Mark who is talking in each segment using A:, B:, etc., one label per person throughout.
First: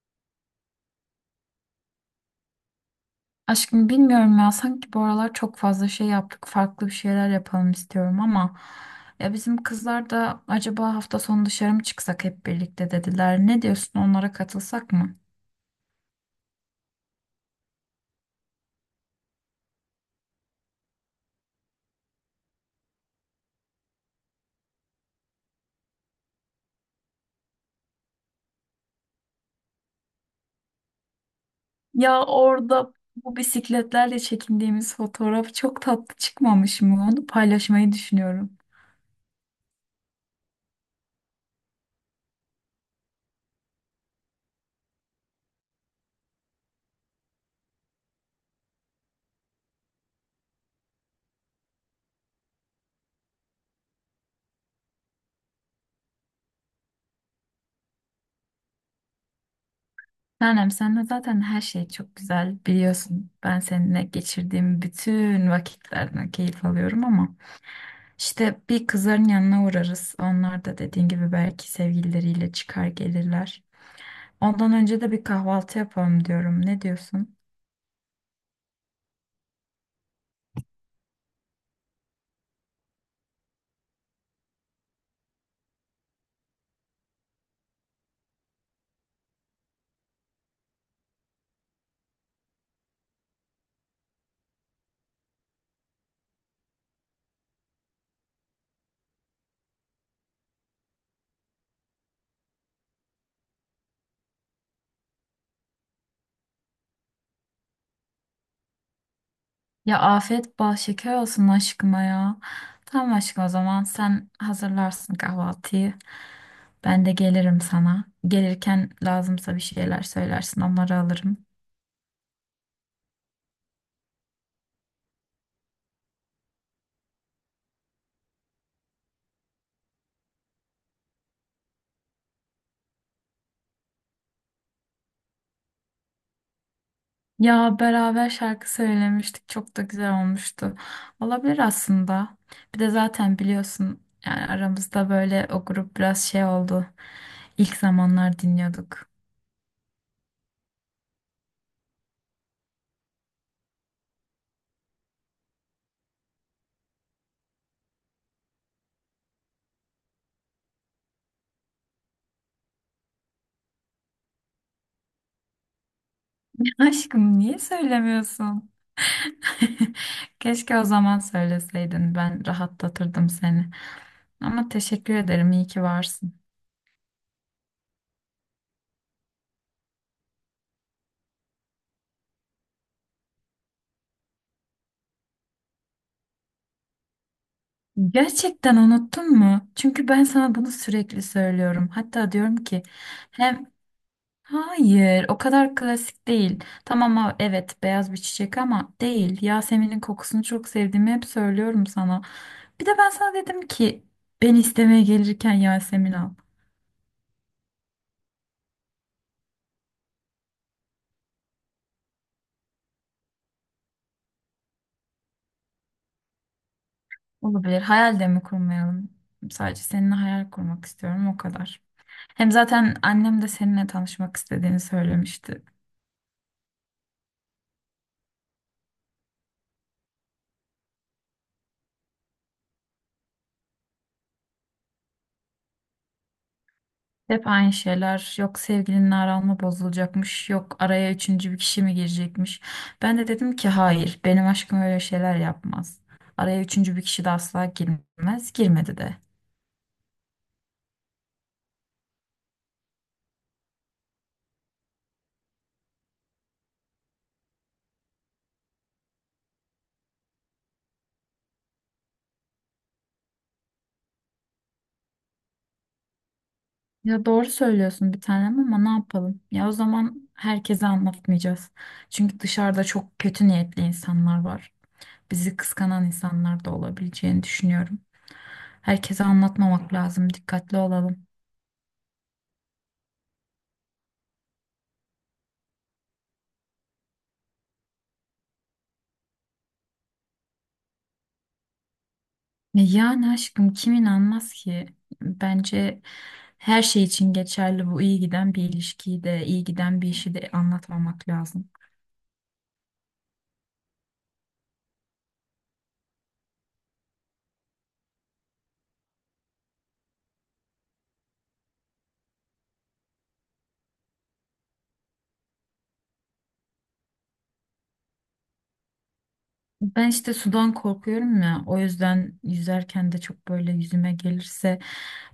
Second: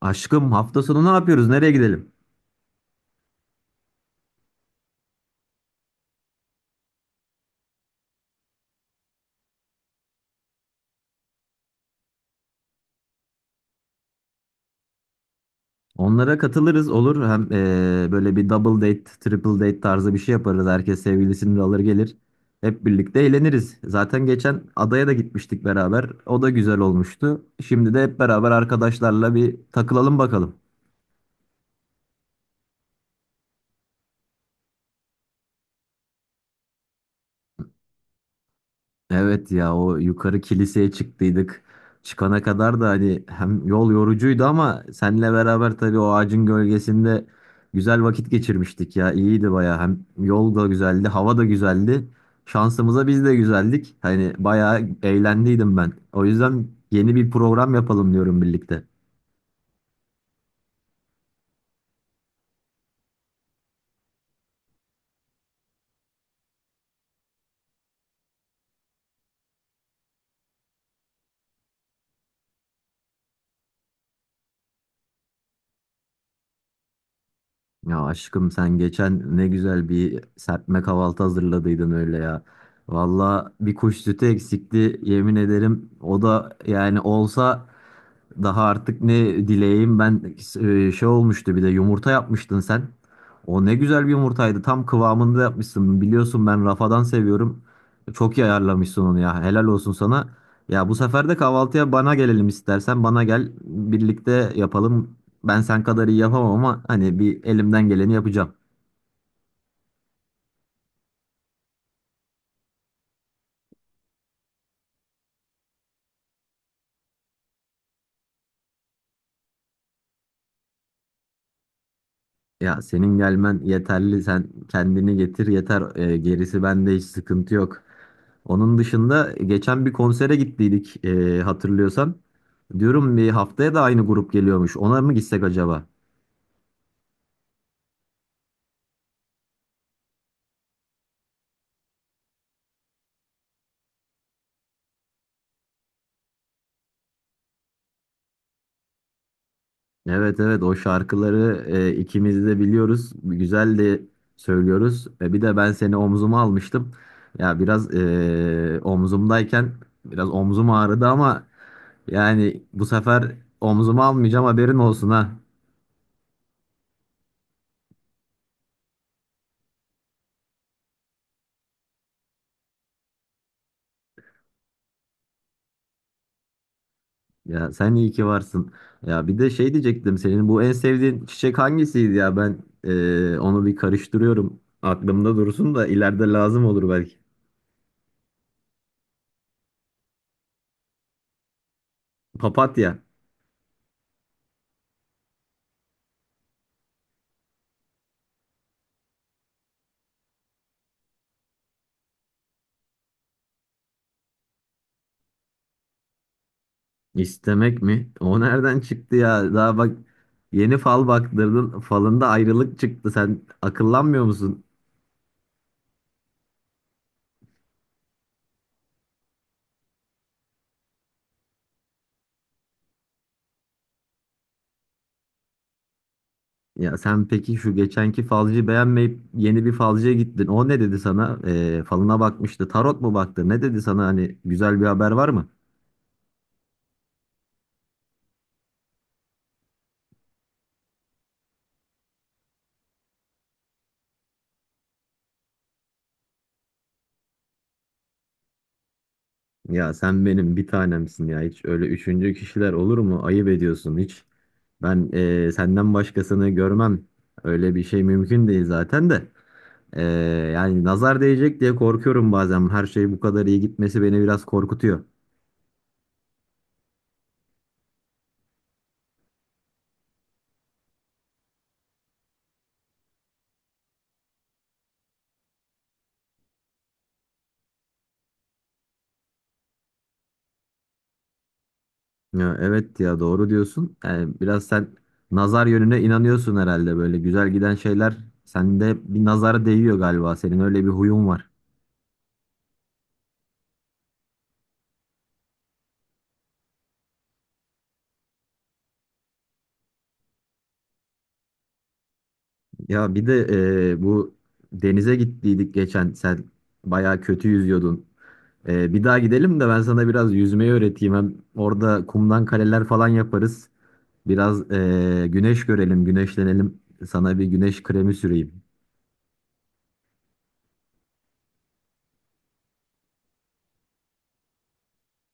A: Aşkım hafta sonu ne yapıyoruz? Nereye gidelim?
B: Aşkım bilmiyorum ya sanki bu aralar çok fazla şey yaptık farklı bir şeyler yapalım istiyorum ama ya bizim kızlar da acaba hafta sonu dışarı mı çıksak hep birlikte dediler. Ne diyorsun onlara katılsak mı?
A: Onlara katılırız, olur. Hem böyle bir double date, triple date tarzı bir şey yaparız. Herkes sevgilisini de alır gelir. Hep birlikte eğleniriz. Zaten geçen adaya da gitmiştik beraber. O da güzel olmuştu. Şimdi de hep beraber arkadaşlarla bir takılalım bakalım.
B: Ya orada bu bisikletlerle çekindiğimiz fotoğraf çok tatlı çıkmamış mı? Onu paylaşmayı düşünüyorum.
A: Evet ya, o yukarı kiliseye çıktıydık. Çıkana kadar da hani hem yol yorucuydu, ama seninle beraber tabii o ağacın gölgesinde güzel vakit geçirmiştik ya. İyiydi baya. Hem yol da güzeldi, hava da güzeldi. Şansımıza biz de güzeldik. Hani bayağı eğlendiydim ben. O yüzden yeni bir program yapalım diyorum birlikte.
B: Tanem senle zaten her şey çok güzel biliyorsun. Ben seninle geçirdiğim bütün vakitlerden keyif alıyorum ama. İşte bir kızların yanına uğrarız. Onlar da dediğin gibi belki sevgilileriyle çıkar gelirler. Ondan önce de bir kahvaltı yapalım diyorum. Ne diyorsun?
A: Ya aşkım, sen geçen ne güzel bir serpme kahvaltı hazırladıydın öyle ya. Valla bir kuş sütü eksikti, yemin ederim. O da yani olsa daha artık ne dileyeyim ben. Şey olmuştu, bir de yumurta yapmıştın sen. O ne güzel bir yumurtaydı, tam kıvamında yapmışsın. Biliyorsun ben rafadan seviyorum. Çok iyi ayarlamışsın onu ya, helal olsun sana. Ya bu sefer de kahvaltıya bana gelelim, istersen bana gel, birlikte yapalım. Ben sen kadar iyi yapamam ama hani bir elimden geleni yapacağım.
B: Ya afiyet bal şeker olsun aşkıma ya. Tamam aşkım o zaman sen hazırlarsın kahvaltıyı. Ben de gelirim sana. Gelirken lazımsa bir şeyler söylersin onları alırım.
A: Ya senin gelmen yeterli. Sen kendini getir yeter. Gerisi bende, hiç sıkıntı yok. Onun dışında geçen bir konsere gittiydik hatırlıyorsan. Diyorum bir haftaya da aynı grup geliyormuş. Ona mı gitsek acaba?
B: Ya beraber şarkı söylemiştik. Çok da güzel olmuştu. Olabilir aslında. Bir de zaten biliyorsun yani aramızda böyle o grup biraz şey oldu. İlk zamanlar dinliyorduk.
A: Evet, evet, o şarkıları ikimiz de biliyoruz. Güzel de söylüyoruz. Bir de ben seni omzuma almıştım. Ya biraz omzumdayken biraz omzum ağrıdı ama yani bu sefer omzuma almayacağım, haberin olsun ha.
B: Aşkım niye söylemiyorsun? Keşke o zaman söyleseydin. Ben rahatlatırdım seni. Ama teşekkür ederim. İyi ki varsın.
A: Ya sen iyi ki varsın. Ya bir de şey diyecektim, senin bu en sevdiğin çiçek hangisiydi ya? Ben onu bir karıştırıyorum. Aklımda dursun da ileride lazım olur belki.
B: Gerçekten unuttun mu? Çünkü ben sana bunu sürekli söylüyorum. Hatta diyorum ki
A: Papatya.
B: hem Hayır, o kadar klasik değil. Tamam evet beyaz bir çiçek ama değil. Yasemin'in kokusunu çok sevdiğimi hep söylüyorum sana. Bir de ben sana dedim ki ben istemeye gelirken Yasemin al.
A: İstemek mi? O nereden çıktı ya? Daha bak, yeni fal baktırdın. Falında ayrılık çıktı. Sen akıllanmıyor musun?
B: Olabilir. Hayal de mi kurmayalım? Sadece seninle hayal kurmak istiyorum o kadar. Hem zaten annem de seninle tanışmak istediğini söylemişti.
A: Ya sen peki şu geçenki falcıyı beğenmeyip yeni bir falcıya gittin. O ne dedi sana? Falına bakmıştı. Tarot mu baktı? Ne dedi sana? Hani güzel bir haber var mı?
B: Hep aynı şeyler. Yok sevgilinin aranma bozulacakmış. Yok araya üçüncü bir kişi mi girecekmiş. Ben de dedim ki hayır benim aşkım öyle şeyler yapmaz. Araya üçüncü bir kişi de asla girmez. Girmedi de.
A: Ya sen benim bir tanemsin ya. Hiç öyle üçüncü kişiler olur mu? Ayıp ediyorsun hiç. Ben senden başkasını görmem. Öyle bir şey mümkün değil zaten de. Ee, Yani nazar değecek diye korkuyorum bazen. Her şey bu kadar iyi gitmesi beni biraz korkutuyor.
B: Ya doğru söylüyorsun bir tanem ama ne yapalım? Ya o zaman herkese anlatmayacağız. Çünkü dışarıda çok kötü niyetli insanlar var. Bizi kıskanan insanlar da olabileceğini düşünüyorum. Herkese anlatmamak lazım. Dikkatli olalım.
A: Ya evet ya, doğru diyorsun. Yani biraz sen nazar yönüne inanıyorsun herhalde, böyle güzel giden şeyler sende bir nazara değiyor galiba. Senin öyle bir huyun var.
B: E yani aşkım kim inanmaz ki? Bence her şey için geçerli bu iyi giden bir ilişkiyi de iyi giden bir işi de anlatmamak lazım.
A: Ya bir de bu denize gittiydik geçen, sen bayağı kötü yüzüyordun. Bir daha gidelim de ben sana biraz yüzmeyi öğreteyim. Hem orada kumdan kaleler falan yaparız. Biraz güneş görelim, güneşlenelim. Sana bir güneş kremi süreyim.
B: Ben işte sudan korkuyorum ya o yüzden yüzerken de çok böyle yüzüme gelirse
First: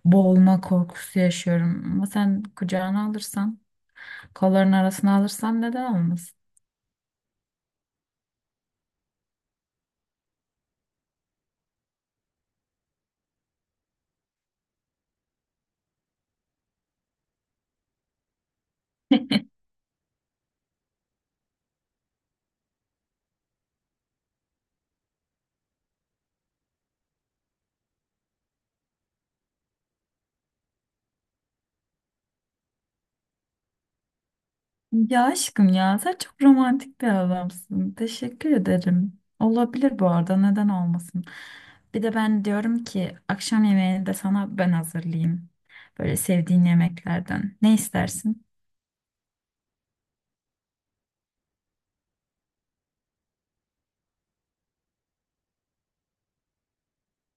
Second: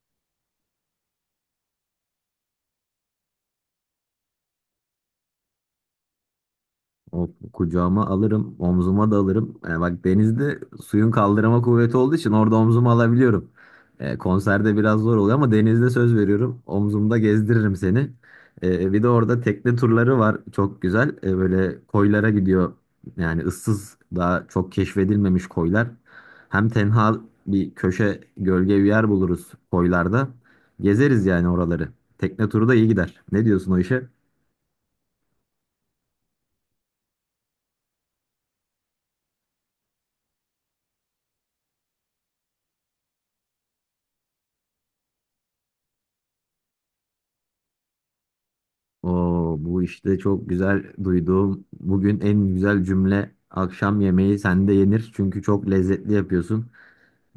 B: boğulma korkusu yaşıyorum. Ama sen kucağına alırsan kolların arasına alırsan neden olmasın?
A: O kucağıma alırım, omzuma da alırım. Yani bak, denizde suyun kaldırma kuvveti olduğu için orada omzuma alabiliyorum. Konserde biraz zor oluyor ama denizde söz veriyorum, omzumda gezdiririm seni. Bir de orada tekne turları var. Çok güzel. Böyle koylara gidiyor. Yani ıssız, daha çok keşfedilmemiş koylar. Hem tenha bir köşe, gölge bir yer buluruz koylarda. Gezeriz yani oraları. Tekne turu da iyi gider. Ne diyorsun o işe?
B: Ya aşkım ya sen çok romantik bir adamsın. Teşekkür ederim. Olabilir bu arada neden olmasın. Bir de ben diyorum ki akşam yemeğini de sana ben hazırlayayım. Böyle sevdiğin yemeklerden. Ne istersin?
A: Oo, bu işte çok güzel, duyduğum bugün en güzel cümle. Akşam yemeği sende yenir çünkü çok lezzetli yapıyorsun.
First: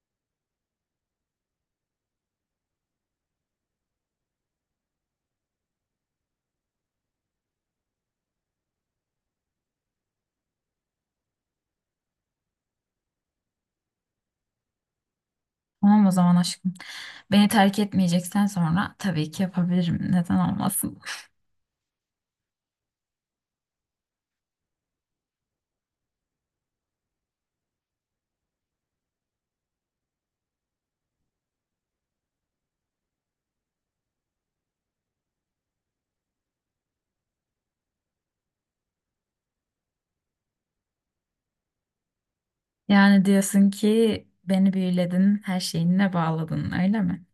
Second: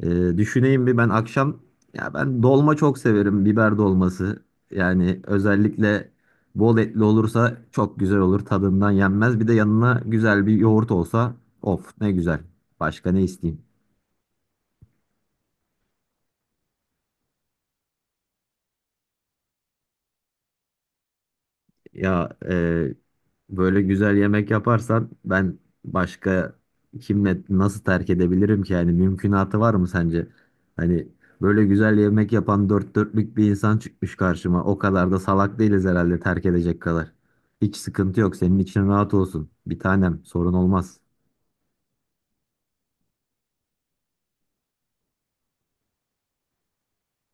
A: Düşüneyim bir ben akşam. Ya ben dolma çok severim, biber dolması, yani özellikle bol etli olursa çok güzel olur, tadından yenmez. Bir de yanına güzel bir yoğurt olsa, of ne güzel. Başka ne isteyeyim.
B: Tamam o zaman aşkım. Beni terk etmeyeceksen sonra tabii ki yapabilirim. Neden olmasın?
A: Ya böyle güzel yemek yaparsan ben başka kimle nasıl terk edebilirim ki? Yani mümkünatı var mı sence? Hani böyle güzel yemek yapan dört dörtlük bir insan çıkmış karşıma. O kadar da salak değiliz herhalde terk edecek kadar. Hiç sıkıntı yok. Senin için rahat olsun. Bir tanem, sorun olmaz.
B: Yani diyorsun ki beni büyüledin, her şeyinle bağladın öyle mi?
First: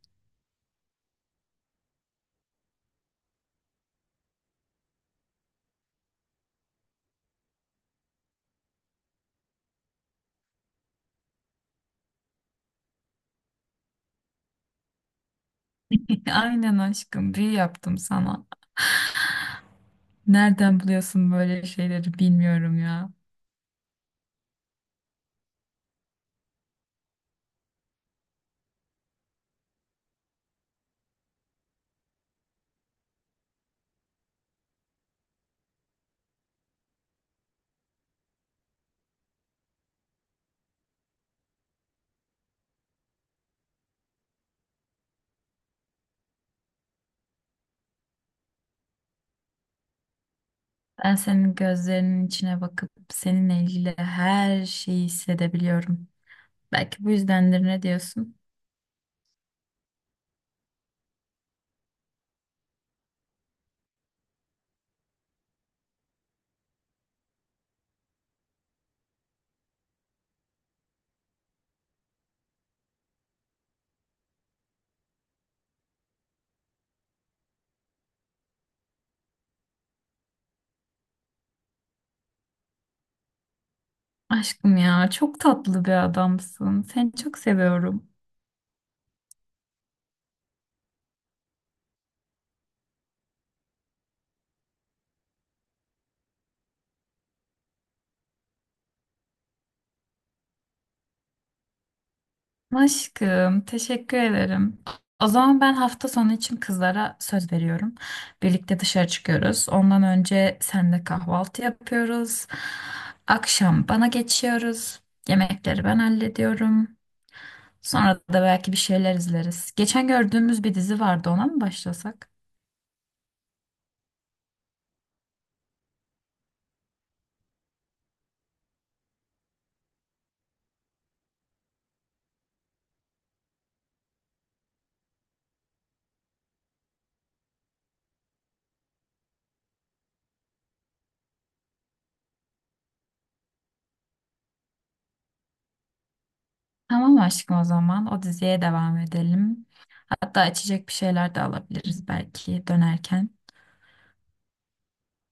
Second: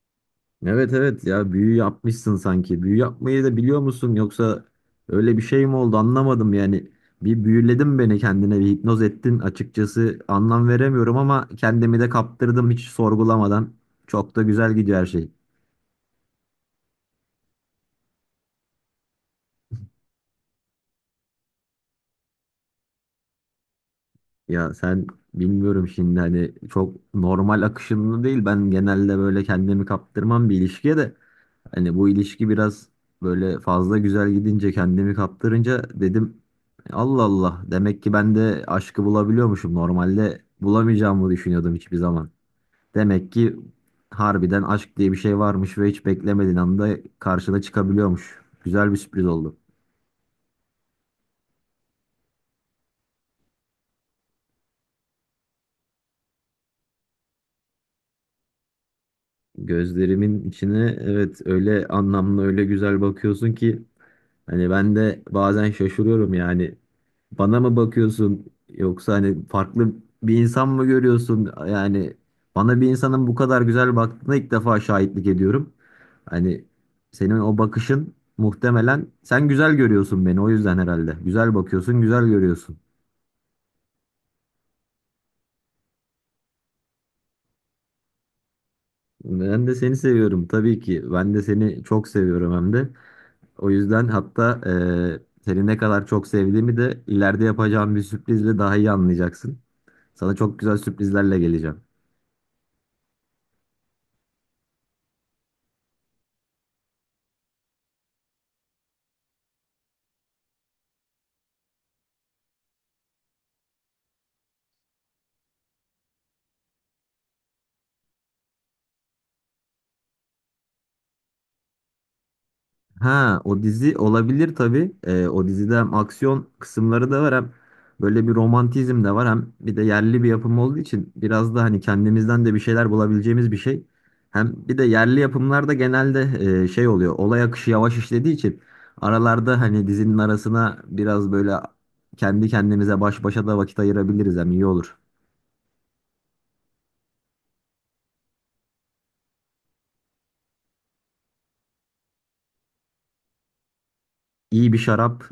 A: Evet, evet ya, büyü yapmışsın sanki. Büyü yapmayı da biliyor musun, yoksa öyle bir şey mi oldu anlamadım yani. Bir büyüledin beni kendine, bir hipnoz ettin, açıkçası anlam veremiyorum ama kendimi de kaptırdım hiç sorgulamadan. Çok da güzel gidiyor her şey.
B: Aynen aşkım büyü yaptım sana. Nereden buluyorsun böyle şeyleri bilmiyorum ya.
A: Ya sen, bilmiyorum şimdi, hani çok normal akışında değil. Ben genelde böyle kendimi kaptırmam bir ilişkiye de. Hani bu ilişki biraz böyle fazla güzel gidince, kendimi kaptırınca dedim Allah Allah, demek ki ben de aşkı bulabiliyormuşum. Normalde bulamayacağımı düşünüyordum hiçbir zaman. Demek ki harbiden aşk diye bir şey varmış ve hiç beklemediğin anda karşına çıkabiliyormuş. Güzel bir sürpriz oldu.
B: Ben senin gözlerinin içine bakıp seninle ilgili her şeyi hissedebiliyorum. Belki bu yüzdendir ne diyorsun?
A: Gözlerimin içine, evet, öyle anlamlı, öyle güzel bakıyorsun ki hani ben de bazen şaşırıyorum yani. Bana mı bakıyorsun yoksa hani farklı bir insan mı görüyorsun? Yani bana bir insanın bu kadar güzel baktığına ilk defa şahitlik ediyorum. Hani senin o bakışın, muhtemelen sen güzel görüyorsun beni, o yüzden herhalde. Güzel bakıyorsun, güzel görüyorsun.
B: Aşkım ya çok tatlı bir adamsın. Seni çok seviyorum.
A: Ben de seni seviyorum tabii ki. Ben de seni çok seviyorum, hem de. O yüzden, hatta seni ne kadar çok sevdiğimi de ileride yapacağım bir sürprizle daha iyi anlayacaksın. Sana çok güzel sürprizlerle geleceğim.
B: Aşkım teşekkür ederim. O zaman ben hafta sonu için kızlara söz veriyorum. Birlikte dışarı çıkıyoruz. Ondan önce seninle kahvaltı yapıyoruz. Akşam bana geçiyoruz. Yemekleri ben hallediyorum. Sonra da belki bir şeyler izleriz. Geçen gördüğümüz bir dizi vardı, ona mı başlasak?
A: Ha, o dizi olabilir tabii. O dizide hem aksiyon kısımları da var, hem böyle bir romantizm de var, hem bir de yerli bir yapım olduğu için biraz da hani kendimizden de bir şeyler bulabileceğimiz bir şey. Hem bir de yerli yapımlarda genelde şey oluyor, olay akışı yavaş işlediği için aralarda hani dizinin arasına biraz böyle kendi kendimize baş başa da vakit ayırabiliriz, hem iyi olur.
B: Tamam aşkım o zaman. O diziye devam edelim. Hatta içecek bir şeyler de alabiliriz belki dönerken.
A: İyi bir şarap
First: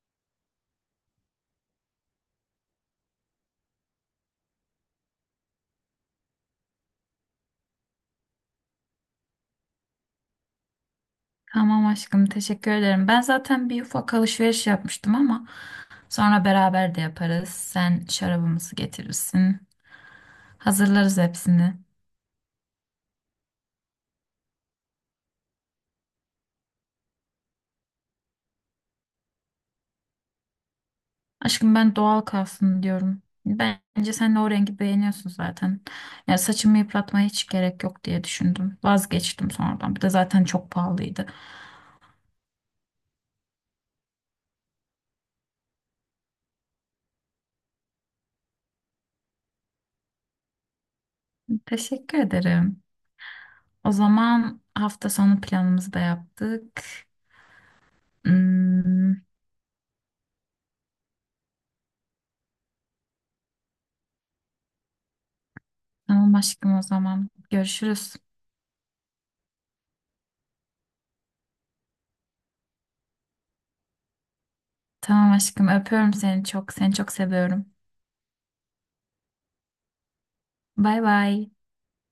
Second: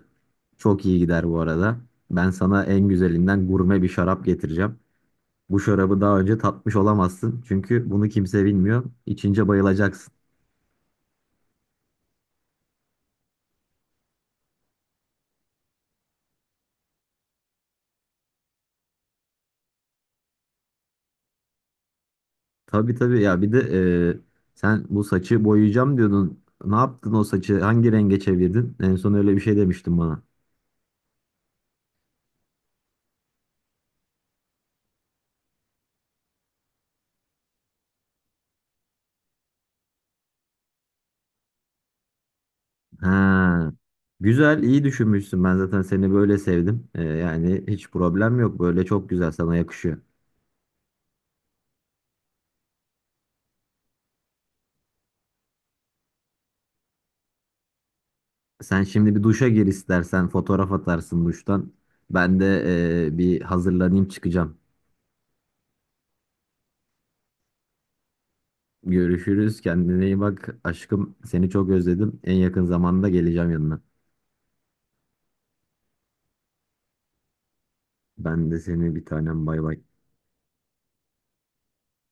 A: çok iyi gider bu arada. Ben sana en güzelinden gurme bir şarap getireceğim. Bu şarabı daha önce tatmış olamazsın, çünkü bunu kimse bilmiyor. İçince bayılacaksın.
B: Tamam aşkım teşekkür ederim. Ben zaten bir ufak alışveriş yapmıştım ama sonra beraber de yaparız. Sen şarabımızı getirirsin. Hazırlarız hepsini.
A: Tabii, tabii ya, bir de sen bu saçı boyayacağım diyordun. Ne yaptın o saçı? Hangi renge çevirdin? En son öyle bir şey demiştin bana.
B: Aşkım ben doğal kalsın diyorum. Bence sen de o rengi beğeniyorsun zaten. Ya saçımı yıpratmaya hiç gerek yok diye düşündüm. Vazgeçtim sonradan. Bir de zaten çok pahalıydı.
A: Ha. Güzel, iyi düşünmüşsün. Ben zaten seni böyle sevdim. Yani hiç problem yok. Böyle çok güzel, sana yakışıyor.
B: Teşekkür ederim. O zaman hafta sonu planımızı da yaptık.
A: Sen
B: Hmm,
A: şimdi bir duşa gir istersen. Fotoğraf atarsın duştan. Ben de bir hazırlanayım, çıkacağım.
B: tamam aşkım o zaman. Görüşürüz.
A: Görüşürüz. Kendine iyi bak. Aşkım seni çok özledim. En yakın zamanda geleceğim yanına.
B: Tamam aşkım öpüyorum seni çok. Seni çok seviyorum.
A: Ben de seni, bir tanem, bay bay.
B: Bay bay.